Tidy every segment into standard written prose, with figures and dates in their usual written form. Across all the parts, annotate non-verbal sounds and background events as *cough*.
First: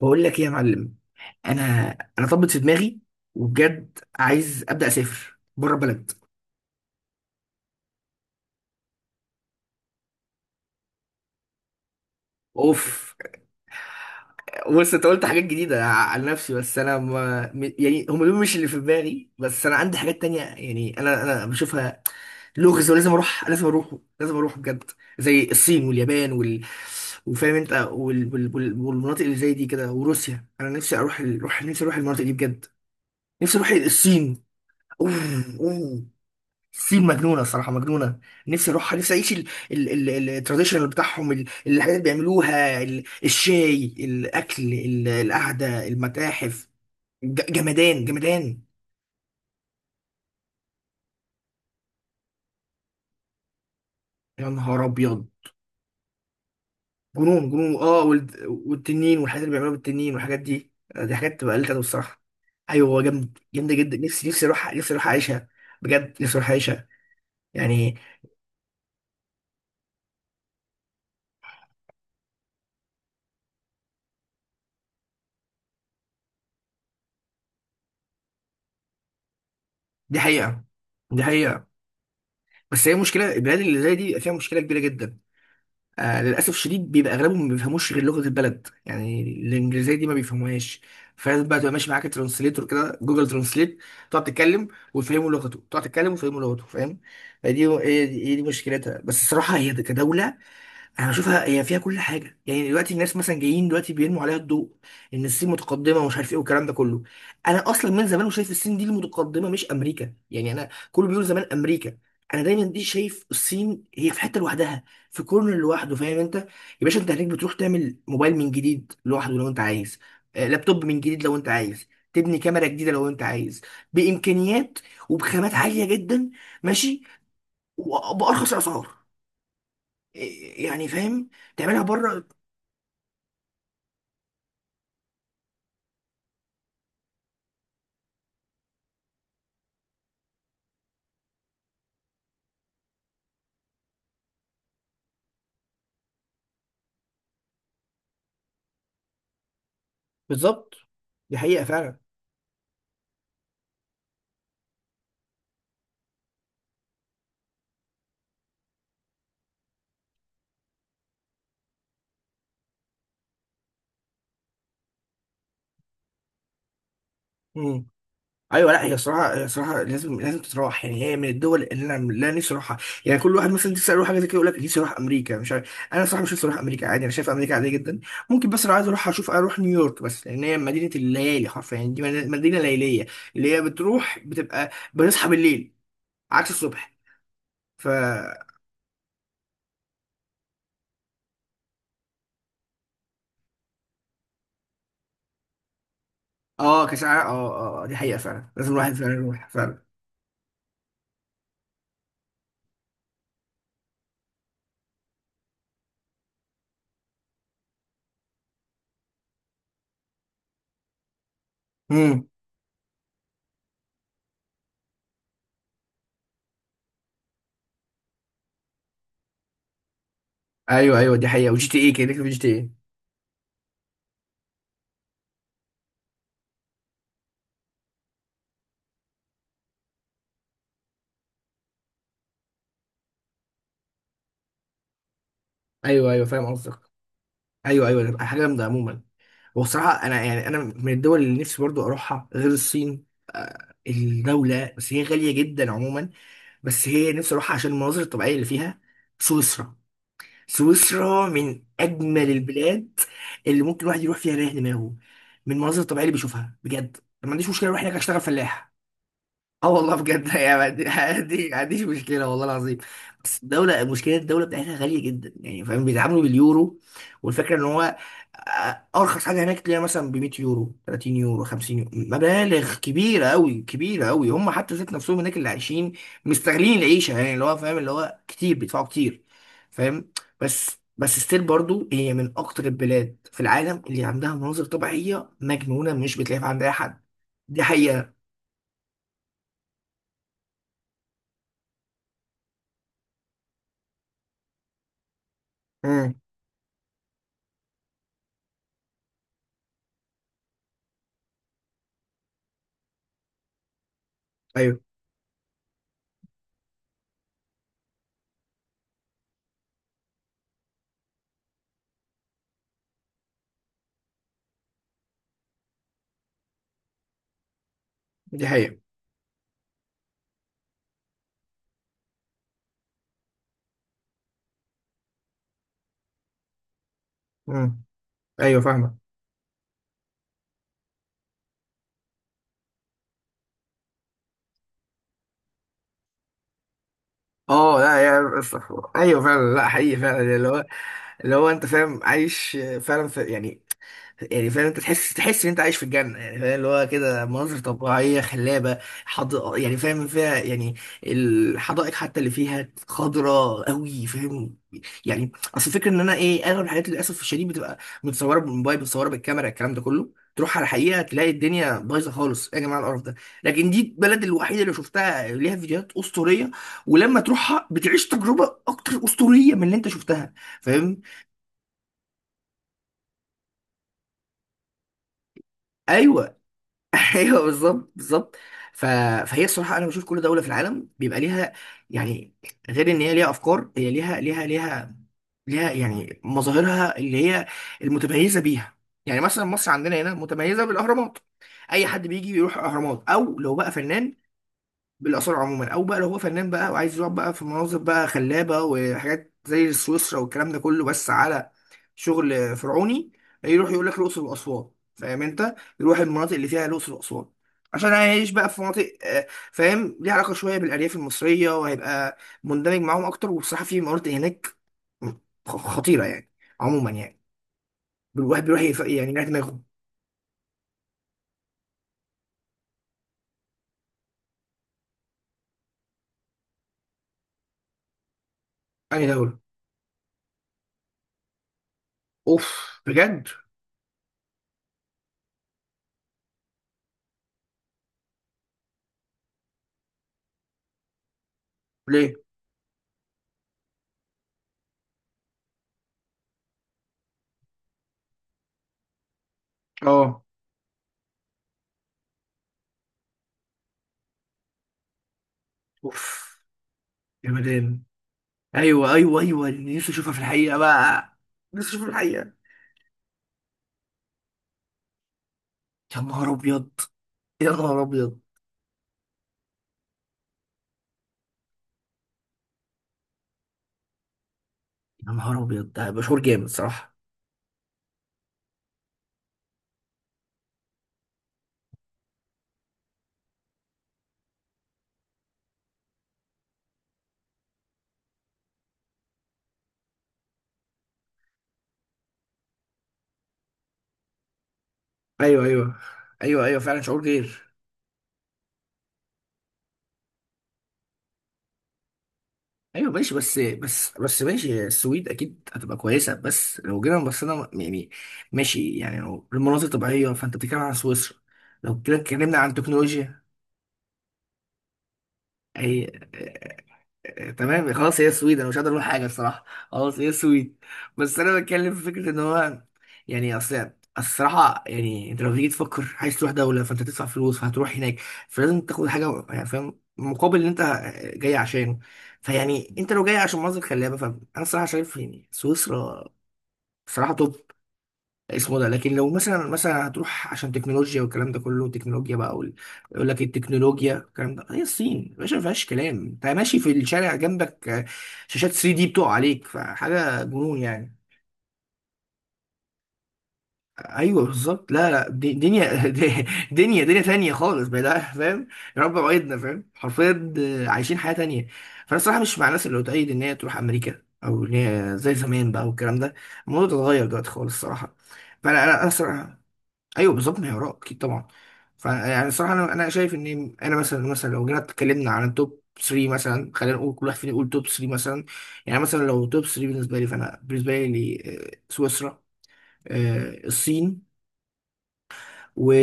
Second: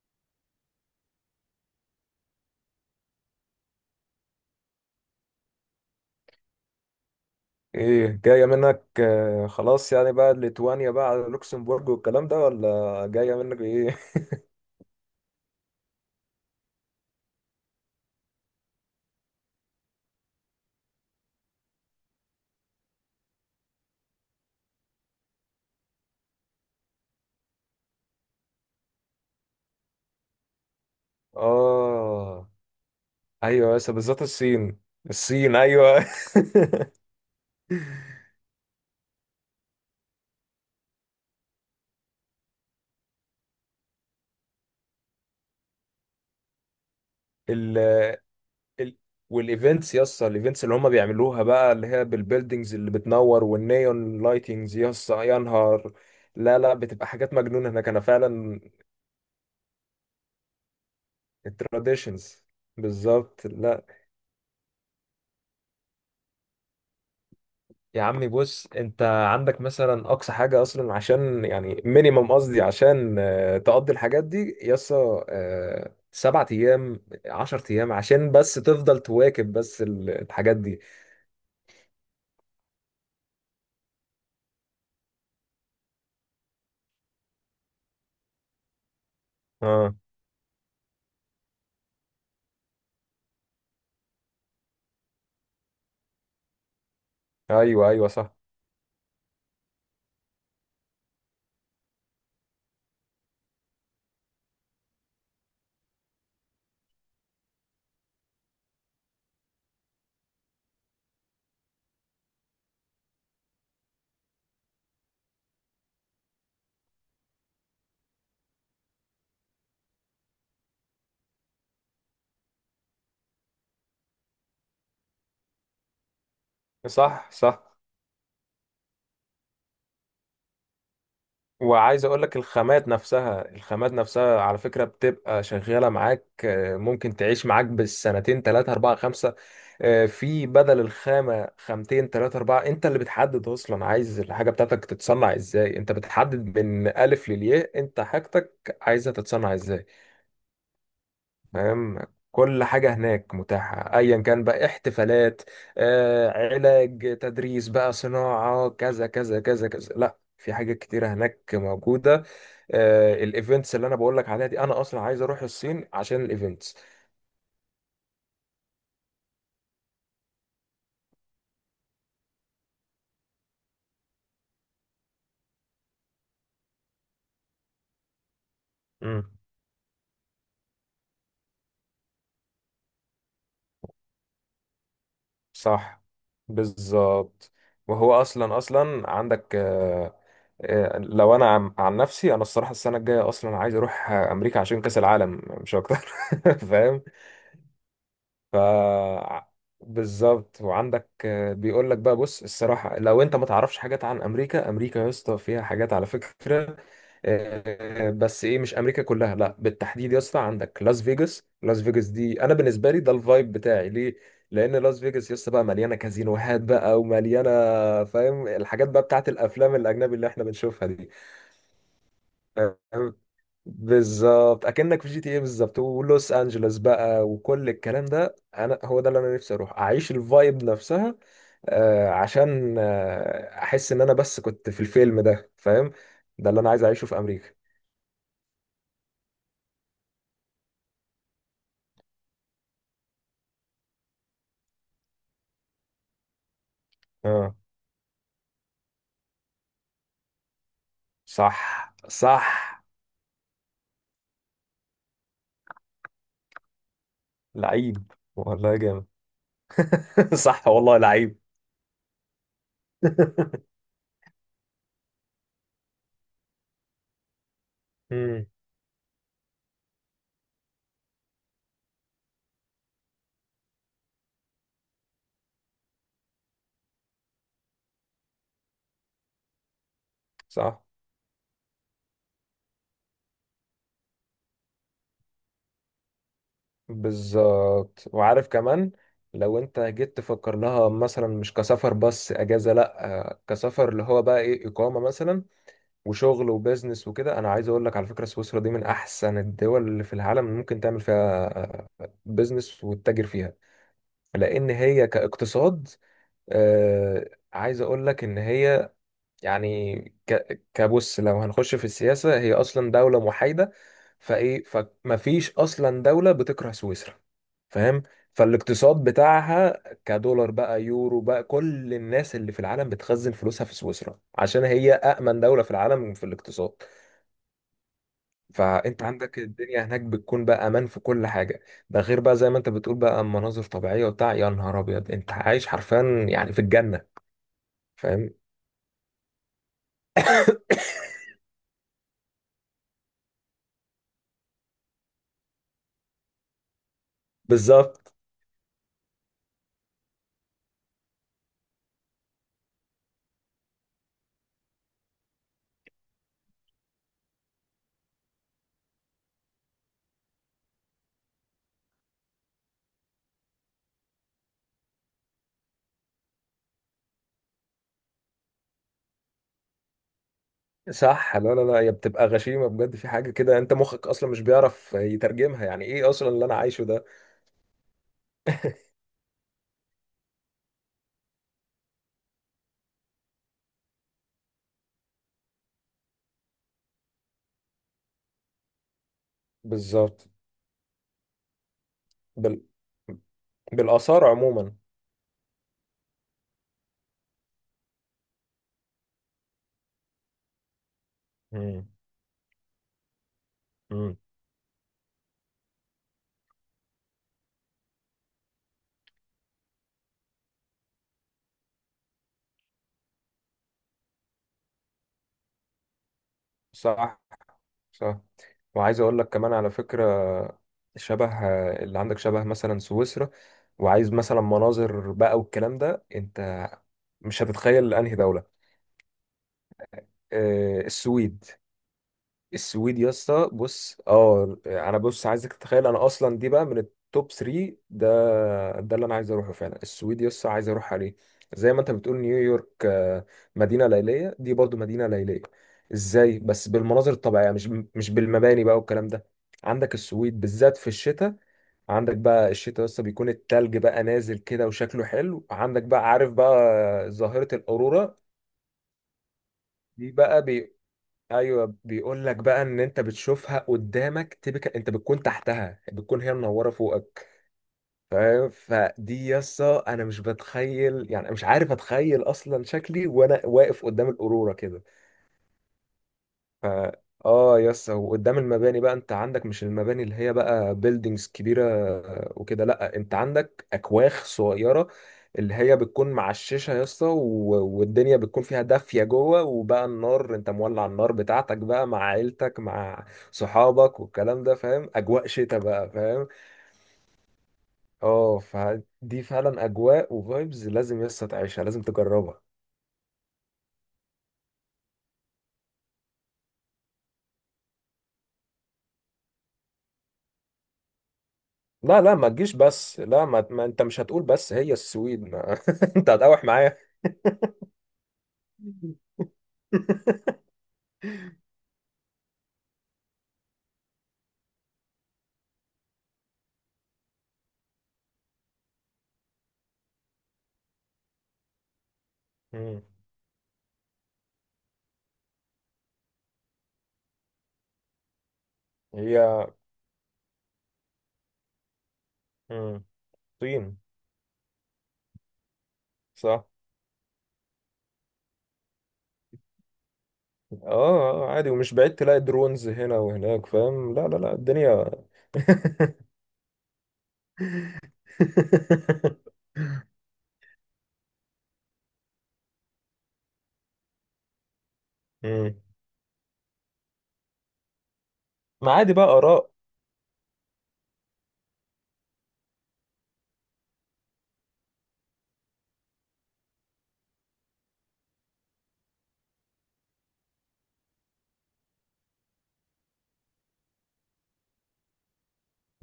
بقول لك ايه يا معلم. انا انا طبت في دماغي، وبجد عايز ابدا اسافر بره البلد. ايه جاية منك خلاص يعني بقى ليتوانيا بقى على لوكسمبورج والكلام ده ولا اوف. جاية منك ايه؟ بص، انت قلت حاجات جديده على نفسي، بس انا ما م- يعني هم دول مش اللي في دماغي، بس انا عندي حاجات تانية، يعني انا بشوفها لغز. ولازم اروح، لازم اروح، لازم اروح بجد. زي الصين واليابان وفاهم انت والمناطق اللي زي دي كده وروسيا. انا نفسي اروح *laughs* نفسي اروح المناطق دي اه، بجد. نفسي اروح ايوه بس بالذات الصين. الصين. اوه الصين ايوه. اوه. سيل مجنونه، الصراحه مجنونه. نفسي اروحها، نفسي اعيش التراديشنال بتاعهم، الحاجات اللي بيعملوها، الشاي، الاكل، القعده، المتاحف. *laughs* ال جمدان جمدان. ال والايفنتس يسطا، الايفنتس اللي هم بيعملوها بقى، اللي هي بالبيلدينجز اللي بتنور والنيون يا لايتنجز، نهار يسطا ابيض. يا نهار. لا لا، بتبقى حاجات جنون مجنونة جنون. هناك، انا اه، فعلا. والتنين والحاجات اللي بيعملوها بالتنين والحاجات دي، دي حاجات تبقى قلت انا الصراحه. التراديشنز ايوه، هو جامد، بالظبط. جامده لا جدا، نفسي اروح، نفسي اروح اعيشها. بجد نفسي اروح اعيشها، يعني. يا عمي، بص، انت عندك مثلا اقصى حاجه، اصلا عشان يعني مينيمم، قصدي عشان تقضي الحاجات دي يسا، سبعة ايام عشر ايام عشان بس تفضل تواكب بس دي الحاجات حقيقه. دي. دي حقيقه. بس هي مشكله، البلاد اللي زي دي فيها مشكله كبيره جدا. للأسف شديد بيبقى أغلبهم ما بيفهموش غير لغة البلد، يعني اه، الإنجليزية دي ما بيفهموهاش. فلازم بقى تبقى ماشي معاك ترانسليتور كده، جوجل ترانسليت. تقعد تتكلم ويفهموا لغته، تقعد تتكلم ويفهموا لغته، فاهم. فدي ايوه هي ايوه، دي, صح. هي دي مشكلتها. بس الصراحة هي كدولة، انا بشوفها هي فيها كل حاجه. يعني دلوقتي الناس مثلا جايين دلوقتي بيرموا عليها الضوء ان الصين متقدمه ومش عارف ايه والكلام ده كله. انا اصلا من زمان وشايف الصين دي المتقدمه مش امريكا، يعني انا كله بيقول زمان امريكا. انا دايما دي شايف الصين هي في حته لوحدها، في كورنر لوحده، فاهم انت يا باشا. انت هناك بتروح تعمل موبايل من جديد لوحده لو انت عايز، لابتوب من جديد لو انت عايز، تبني كاميرا جديده لو انت عايز، بامكانيات وبخامات عاليه جدا. ماشي. صح صح. وبارخص اسعار، يعني فاهم، تعملها وعايز اقول بره. لك، الخامات نفسها، الخامات نفسها على فكرة بتبقى شغالة معاك، ممكن تعيش معاك بالسنتين ثلاثة أربعة خمسة. في بدل الخامة، خامتين ثلاثة أربعة، أنت اللي بتحدد. أصلا عايز الحاجة بتاعتك تتصنع إزاي، أنت بتحدد من ألف للياء. أنت حاجتك عايزها تتصنع إزاي؟ بالظبط، دي حقيقة فعلا. فاهم. كل حاجة هناك متاحة، أيا كان بقى، احتفالات، علاج، تدريس بقى، صناعة، كذا كذا كذا كذا. لا، في حاجات كتيرة هناك موجودة. الايفنتس اللي أنا بقولك عليها دي، أنا أصلا عايز أروح الصين عشان الايفنتس. مم. ايوه، لا هي الصراحه لازم، لازم تتراح، يعني هي من الدول اللي انا لا نفسي اروحها. يعني كل واحد مثلا نفسي اروح حاجه زي كده يقول لك نفسي اروح امريكا. مش عارف انا صراحه، مش نفسي اروح امريكا، عادي، انا شايف امريكا عاديه جدا. ممكن بس لو عايز اروح امم، اشوف، اروح نيويورك، بس لان هي مدينه الليالي حرفيا، يعني دي مدينه ليليه. اللي هي بتروح بتبقى بنصحى بالليل صح عكس الصبح. بالظبط. ف. وهو أصلا، أصلا عندك لو أنا عن نفسي، أنا الصراحة السنة الجاية أصلا عايز أروح أمريكا عشان كأس العالم، مش أكتر. *laughs* اه فاهم. كساعه اه. اه، دي حقيقه فعلا، ف لازم الواحد فعلا يروح فعلا. بالظبط، وعندك بيقول لك بقى، بص الصراحه، لو انت ما تعرفش حاجات عن امريكا، امريكا يا اسطى فيها حاجات على فكره. بس ايه، مش امريكا كلها لا، بالتحديد يا اسطى عندك لاس فيجاس. لاس فيجاس دي انا بالنسبه لي ده الفايب بتاعي، ليه؟ لان لاس فيجاس يا اسطى بقى مليانه كازينوهات بقى ومليانه. فاهم، الحاجات بقى بتاعت الافلام الاجنبي اللي احنا بنشوفها ايوه دي. ايوه، دي حقيقه. وجي تي اي، كده كده في جي تي اي. فاهم؟ بالظبط، اكنك في جي تي ايه بالظبط، ولوس انجلوس بقى وكل الكلام ده، انا هو ده اللي انا نفسي اروح اعيش الفايب نفسها. آه، عشان احس ان انا بس كنت في الفيلم ده، فاهم. ايوه ايوه، فاهم ده اللي انا قصدك. عايز اعيشه في امريكا. ايوه ايوه، ده حاجه جامده عموما. وبصراحه انا يعني انا من الدول اللي نفسي برضو اروحها غير الصين، الدوله بس هي غاليه جدا عموما، بس هي نفسي اه اروحها عشان المناظر الطبيعيه اللي فيها. سويسرا. سويسرا من صح اجمل صح، البلاد اللي ممكن الواحد يروح فيها يريح دماغه، من المناظر الطبيعيه اللي بيشوفها بجد. ما عنديش مشكله اروح هناك لعيب اشتغل فلاح. والله، جامد. اه والله بجد *laughs* صح يعني. والله لعيب. ما عنديش مشكله والله العظيم. بس الدوله، مشكله الدوله بتاعتها غاليه جدا، يعني فاهم بيتعاملوا باليورو، والفكره ان هو *laughs* مم، ارخص حاجه هناك تلاقيها مثلا ب 100 يورو، 30 يورو، 50 يورو، مبالغ كبيره قوي، كبيره قوي، هم حتى ذات نفسهم هناك اللي عايشين مستغلين العيشه، يعني اللي هو فاهم اللي هو كتير بيدفعوا كتير، فاهم. بس صح بس ستيل برضو، هي من اكتر البلاد في العالم اللي عندها مناظر طبيعيه مجنونه، مش بتلاقيها عند اي حد. دي بالظبط. حقيقه. وعارف كمان، لو انت جيت تفكر لها مثلا مش كسفر بس، اجازه لا، كسفر اللي هو بقى ايه، اقامه مثلا، امم. وشغل وبزنس وكده، انا عايز اقول لك على فكره، سويسرا دي من احسن الدول اللي في العالم اللي ممكن تعمل فيها بزنس وتتاجر فيها. لان هي كاقتصاد، عايز اقول لك ان هي يعني، كبص، لو هنخش في السياسة، هي أصلا دولة محايدة. فإيه، فمفيش أصلا دولة بتكره سويسرا، فاهم. دي حقيقة. فالاقتصاد بتاعها كدولار بقى، يورو بقى، كل الناس اللي في العالم بتخزن فلوسها في سويسرا، عشان هي أأمن دولة في العالم في الاقتصاد. مم. ايوه فاهمة. فأنت عندك الدنيا هناك بتكون بقى أمان في كل حاجة. ده غير بقى، زي ما أنت بتقول بقى، مناظر طبيعية وبتاع، يا نهار أبيض، أنت عايش حرفيا يعني في الجنة، اه لا فاهم. يا ايوه فعلا، لا حقيقي فعلا. اللي هو اللي هو انت فاهم عايش فعلا في يعني، يعني فاهم انت، تحس ان انت عايش في الجنه، يعني فاهم، اللي هو كده مناظر بالظبط، طبيعيه خلابه، يعني فاهم فيها يعني، الحدائق حتى اللي فيها خضراء قوي، فاهم. يعني اصل الفكره ان انا ايه، اغلب الحاجات للاسف الشديد بتبقى متصوره بالموبايل، متصوره بالكاميرا، الكلام ده كله. تروح على الحقيقه تلاقي الدنيا بايظه خالص، ايه يا جماعه القرف ده. لكن دي البلد الوحيده اللي شفتها ليها فيديوهات اسطوريه، ولما تروحها بتعيش تجربه اكتر اسطوريه من اللي انت شفتها، فاهم. صح. لا لا لا، هي بتبقى غشيمة بجد، في حاجة كده انت مخك اصلا مش بيعرف يترجمها، يعني ايه اصلا ايوه. اللي انا عايشه ده. *laughs* ايوه بالظبط بالظبط. ف... فهي الصراحه انا بشوف كل دوله في العالم بيبقى ليها، يعني، غير ان هي ليها افكار، هي ليها يعني مظاهرها اللي هي المتميزه بيها. يعني مثلا مصر عندنا هنا بالظبط. متميزه بالاهرامات، اي حد بيجي يروح بال... اهرامات او لو بقى فنان، بالاثار عموما. بالاثار عموما، او بقى لو هو فنان بقى وعايز يقعد بقى في مناظر بقى خلابه وحاجات زي سويسرا والكلام ده كله بس على مم. شغل فرعوني يروح يقول لك مم. الاقصر واسوان، فاهم انت، يروح المناطق اللي فيها الاقصر واسوان عشان هيعيش بقى في مناطق فاهم، ليها علاقه شويه بالارياف المصريه، وهيبقى مندمج معاهم اكتر. وبصراحه في مناطق هناك خطيره يعني، عموما يعني، صح صح. الواحد بيروح وعايز يعني اقول يريح لك كمان دماغه. على فكرة، شبه اللي عندك شبه مثلا سويسرا، وعايز مثلا مناظر بقى والكلام ده، انت مش هتتخيل انهي دولة. انهي دوله. السويد. اوف السويد يا بجد. اسطى بص، اه انا بص، عايزك تتخيل، انا اصلا دي بقى من التوب 3 ده. ده اللي انا عايز اروحه فعلا، السويد يا اسطى عايز اروح عليه. زي ما انت ليه. بتقول نيويورك، مدينه ليليه، دي برضو مدينه ليليه. ازاي بس؟ بالمناظر الطبيعيه، مش بالمباني بقى والكلام ده. عندك اه. السويد بالذات في الشتاء، عندك بقى الشتاء يا اسطى بيكون التلج بقى نازل كده وشكله حلو، عندك بقى عارف اوف بقى يا ظاهره مدام. الاورورا ايوه ايوه ايوه، اللي نفسي دي اشوفها في بقى. الحقيقه بقى. نفسي ايوه اشوفها في بيقول الحقيقه. لك بقى، ان انت بتشوفها قدامك، تبقى انت بتكون تحتها، يا بتكون نهار هي ابيض. منوره فوقك، يا نهار ابيض. فاهم. فدي يسا انا مش بتخيل يعني، أنا مش عارف اتخيل اصلا شكلي وانا واقف قدام القروره كده. يا نهار ابيض، ده هيبقى شعور جامد ف صراحه. اه يس، وقدام المباني بقى، انت عندك مش المباني اللي هي بقى بيلدينجز كبيره وكده لا، انت عندك اكواخ صغيره، اللي هي بتكون معششه يا اسطى، والدنيا بتكون فيها دافيه جوه، وبقى النار انت مولع النار بتاعتك بقى مع عيلتك، مع صحابك، والكلام ده، فاهم، اجواء ايوه. شتاء ايوه بقى، فاهم. ايوه ايوه، فعلا شعور غير. اه، فدي فعلا اجواء وفايبز لازم يا اسطى تعيشها، لازم تجربها. ايوه ماشي، بس ماشي السويد اكيد هتبقى كويسه، بس لو جينا بصينا يعني ماشي، يعني لو المناظر طبيعيه فانت بتتكلم عن سويسرا، لو كده لا لا، ما اتكلمنا تجيش عن بس، تكنولوجيا. لا ما انت مش هتقول بس هي السويد ما. اي، *laughs* انت هتقاوح معايا. تمام خلاص هي السويد انا مش هقدر اقول حاجه الصراحه. خلاص هي السويد. بس انا بتكلم في فكره ان هو، يعني، اصل الصراحه، يعني انت لو تيجي تفكر عايز تروح دوله، فانت تدفع فلوس فهتروح هناك، فلازم تاخد حاجه يعني فاهم مقابل اللي انت جاي عشانه. فيعني مم. انت لو جاي عشان مناظر خلابه، فانا الصراحه شايف يعني سويسرا صراحه توب اسمه ده، لكن لو هي. مثلا هتروح عشان تكنولوجيا، والكلام ده كله تكنولوجيا بقى مم. يقول لك طين. التكنولوجيا، الكلام ده هي الصين يا باشا ما فيهاش كلام. انت صح. ماشي في الشارع جنبك شاشات 3 دي بتقع عليك، فحاجه جنون اه، يعني. عادي، ومش بعيد تلاقي درونز هنا وهناك، فاهم، لا لا ايوه لا بالظبط، لا الدنيا. لا دنيا، *laughs* *laughs* دنيا تانية خالص بقى ده، فاهم. يا رب وعدنا، فاهم حرفيا، عايشين حياه تانية. فانا الصراحه مش مع الناس اللي بتأيد ان هي تروح امريكا، او ان هي زي زمان مم. بقى والكلام ده. الموضوع ده اتغير دلوقتي خالص الصراحه. فانا ما انا أنا عادي بقى، الصراحه. آراء. ايوه بالظبط، ما هي اراء اكيد طبعا. فيعني الصراحه انا شايف ان انا مثلا لو جينا اتكلمنا عن التوب 3 مثلا، خلينا نقول كل واحد فينا يقول توب 3 مثلا. يعني مثلا لو توب 3 بالنسبه لي، فانا بالنسبه لي سويسرا، الصين،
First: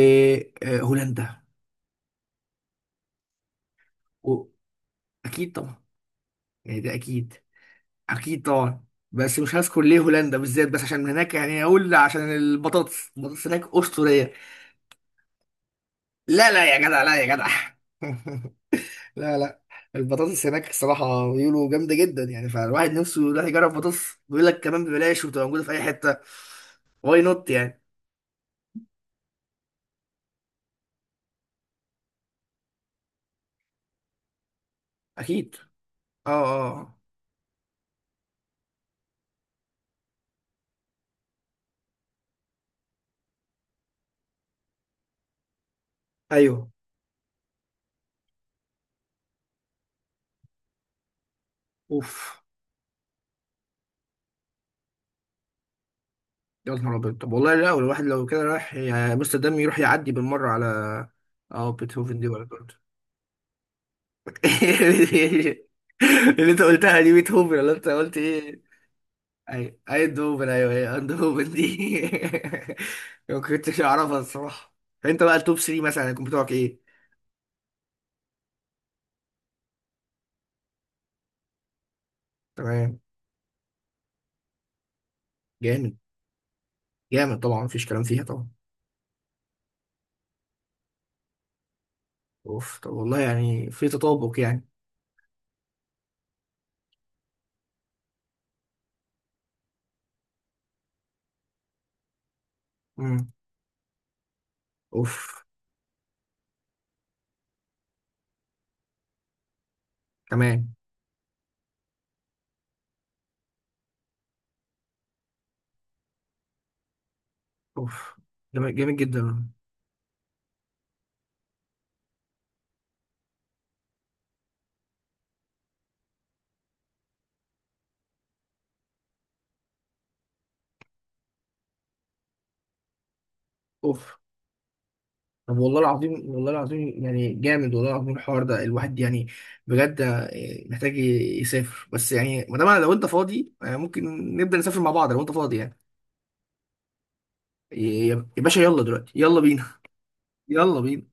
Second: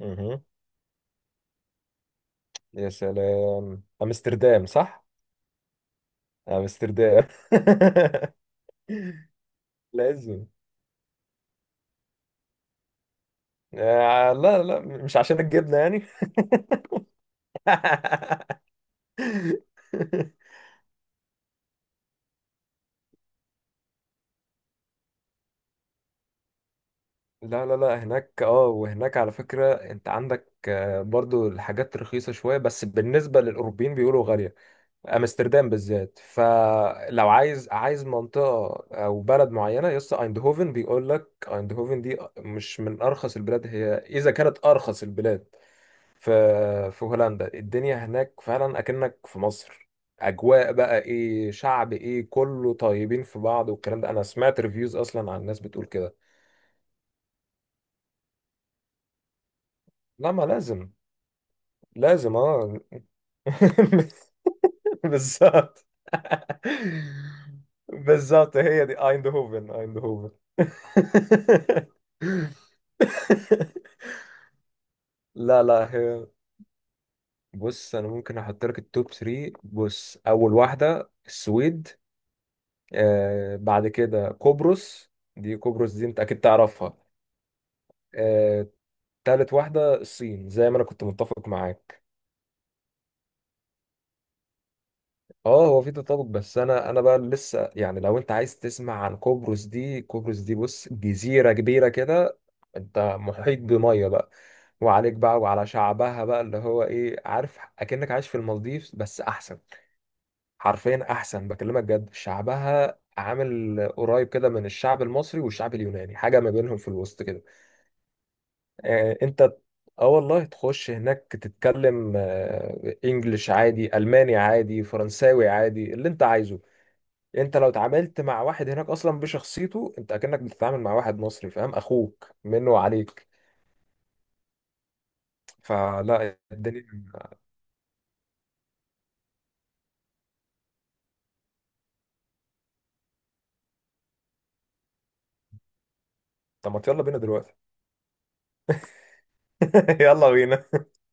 مهم. يا سلام أمستردام، صح. اكيد طبعا، يعني ده أمستردام. اكيد. اكيد طبعا. *laughs* بس مش هذكر ليه هولندا لازم. بالذات، بس عشان هناك، يعني اقول عشان البطاطس، البطاطس هناك اسطوريه. آه لا لا، مش عشان الجبنة يعني. لا لا يا جدع، لا يا جدع. *laughs* لا لا. *laughs* البطاطس هناك الصراحة بيقولوا جامدة جدا، يعني فالواحد نفسه يروح يجرب بطاطس، بيقول لك كمان ببلاش، وبتبقى موجودة في أي حتة، واي نوت لا لا يعني. لا، هناك اه. وهناك على فكرة انت عندك برضو الحاجات رخيصة شوية، بس بالنسبة للأوروبيين بيقولوا غالية. أكيد. امستردام بالذات، أه أه آه. فلو عايز، عايز منطقة او بلد معينة، يس ايندهوفن. بيقول لك ايندهوفن دي مش من ارخص البلاد، هي اذا كانت ارخص البلاد في أيوه. في هولندا. الدنيا هناك فعلا اكنك في مصر. اجواء بقى ايه، شعب ايه، أوف. كله طيبين في بعض والكلام ده، انا سمعت ريفيوز اصلا عن الناس بتقول كده. يا نهار أبيض، طب والله لا الواحد لو كده رايح يا أمستردام يروح يعدي لا ما بالمرة على لازم. أه بيتهوفن دي لازم ولا برضه. اه. *laughs* بالظبط *laughs* اللي أنت قلتها دي بيتهوفن، ولا أنت قلت بالظبط، إيه؟ هي دي ايندهوفن، أي ايندهوفن. أيندهوفن، *laughs* أيوه هي أيندهوفن دي. *laughs* ما كنتش أعرفها الصراحة. أنت بقى التوب لا 3 لا، مثلا هيكون هي. بتوعك إيه؟ بص انا ممكن احط لك التوب 3، بص، اول واحده السويد. تمام. آه بعد كده قبرص. دي قبرص جامد، دي انت اكيد تعرفها. جامد طبعا، مفيش كلام فيها طبعا. آه، تالت واحده الصين، زي ما انا كنت متفق معاك. اوف، طب والله يعني في تطابق يعني. اه هو في تطابق، بس انا انا بقى لسه يعني، لو انت عايز تسمع عن قبرص دي، قبرص دي بص جزيرة كبيرة كده، انت امم. محيط بمية بقى، وعليك بقى اوف. وعلى شعبها بقى اللي هو ايه، عارف، اكنك عايش في المالديف بس احسن. تمام. حرفيا احسن، بكلمك جد. شعبها عامل قريب كده من الشعب المصري والشعب اليوناني، حاجة ما بينهم في الوسط كده. اوف. جامد، جامد جدا. انت اه والله تخش هناك، تتكلم انجلش عادي، الماني عادي، فرنساوي عادي، اللي انت عايزه. انت لو اتعاملت مع واحد هناك اصلا بشخصيته، انت اكنك بتتعامل مع واحد مصري، فاهم، اخوك منه وعليك. اوف، طب والله العظيم فلا والله العظيم الدنيا. يعني جامد، والله العظيم الحوار ده الواحد يعني بجد محتاج يسافر. بس يعني ما دام لو انت فاضي ممكن نبدأ نسافر مع بعض، لو انت فاضي يعني. طب ما يلا بينا دلوقتي. يا باشا، يلا دلوقتي، يلا بينا. *laughs* يلا بينا. يلا بينا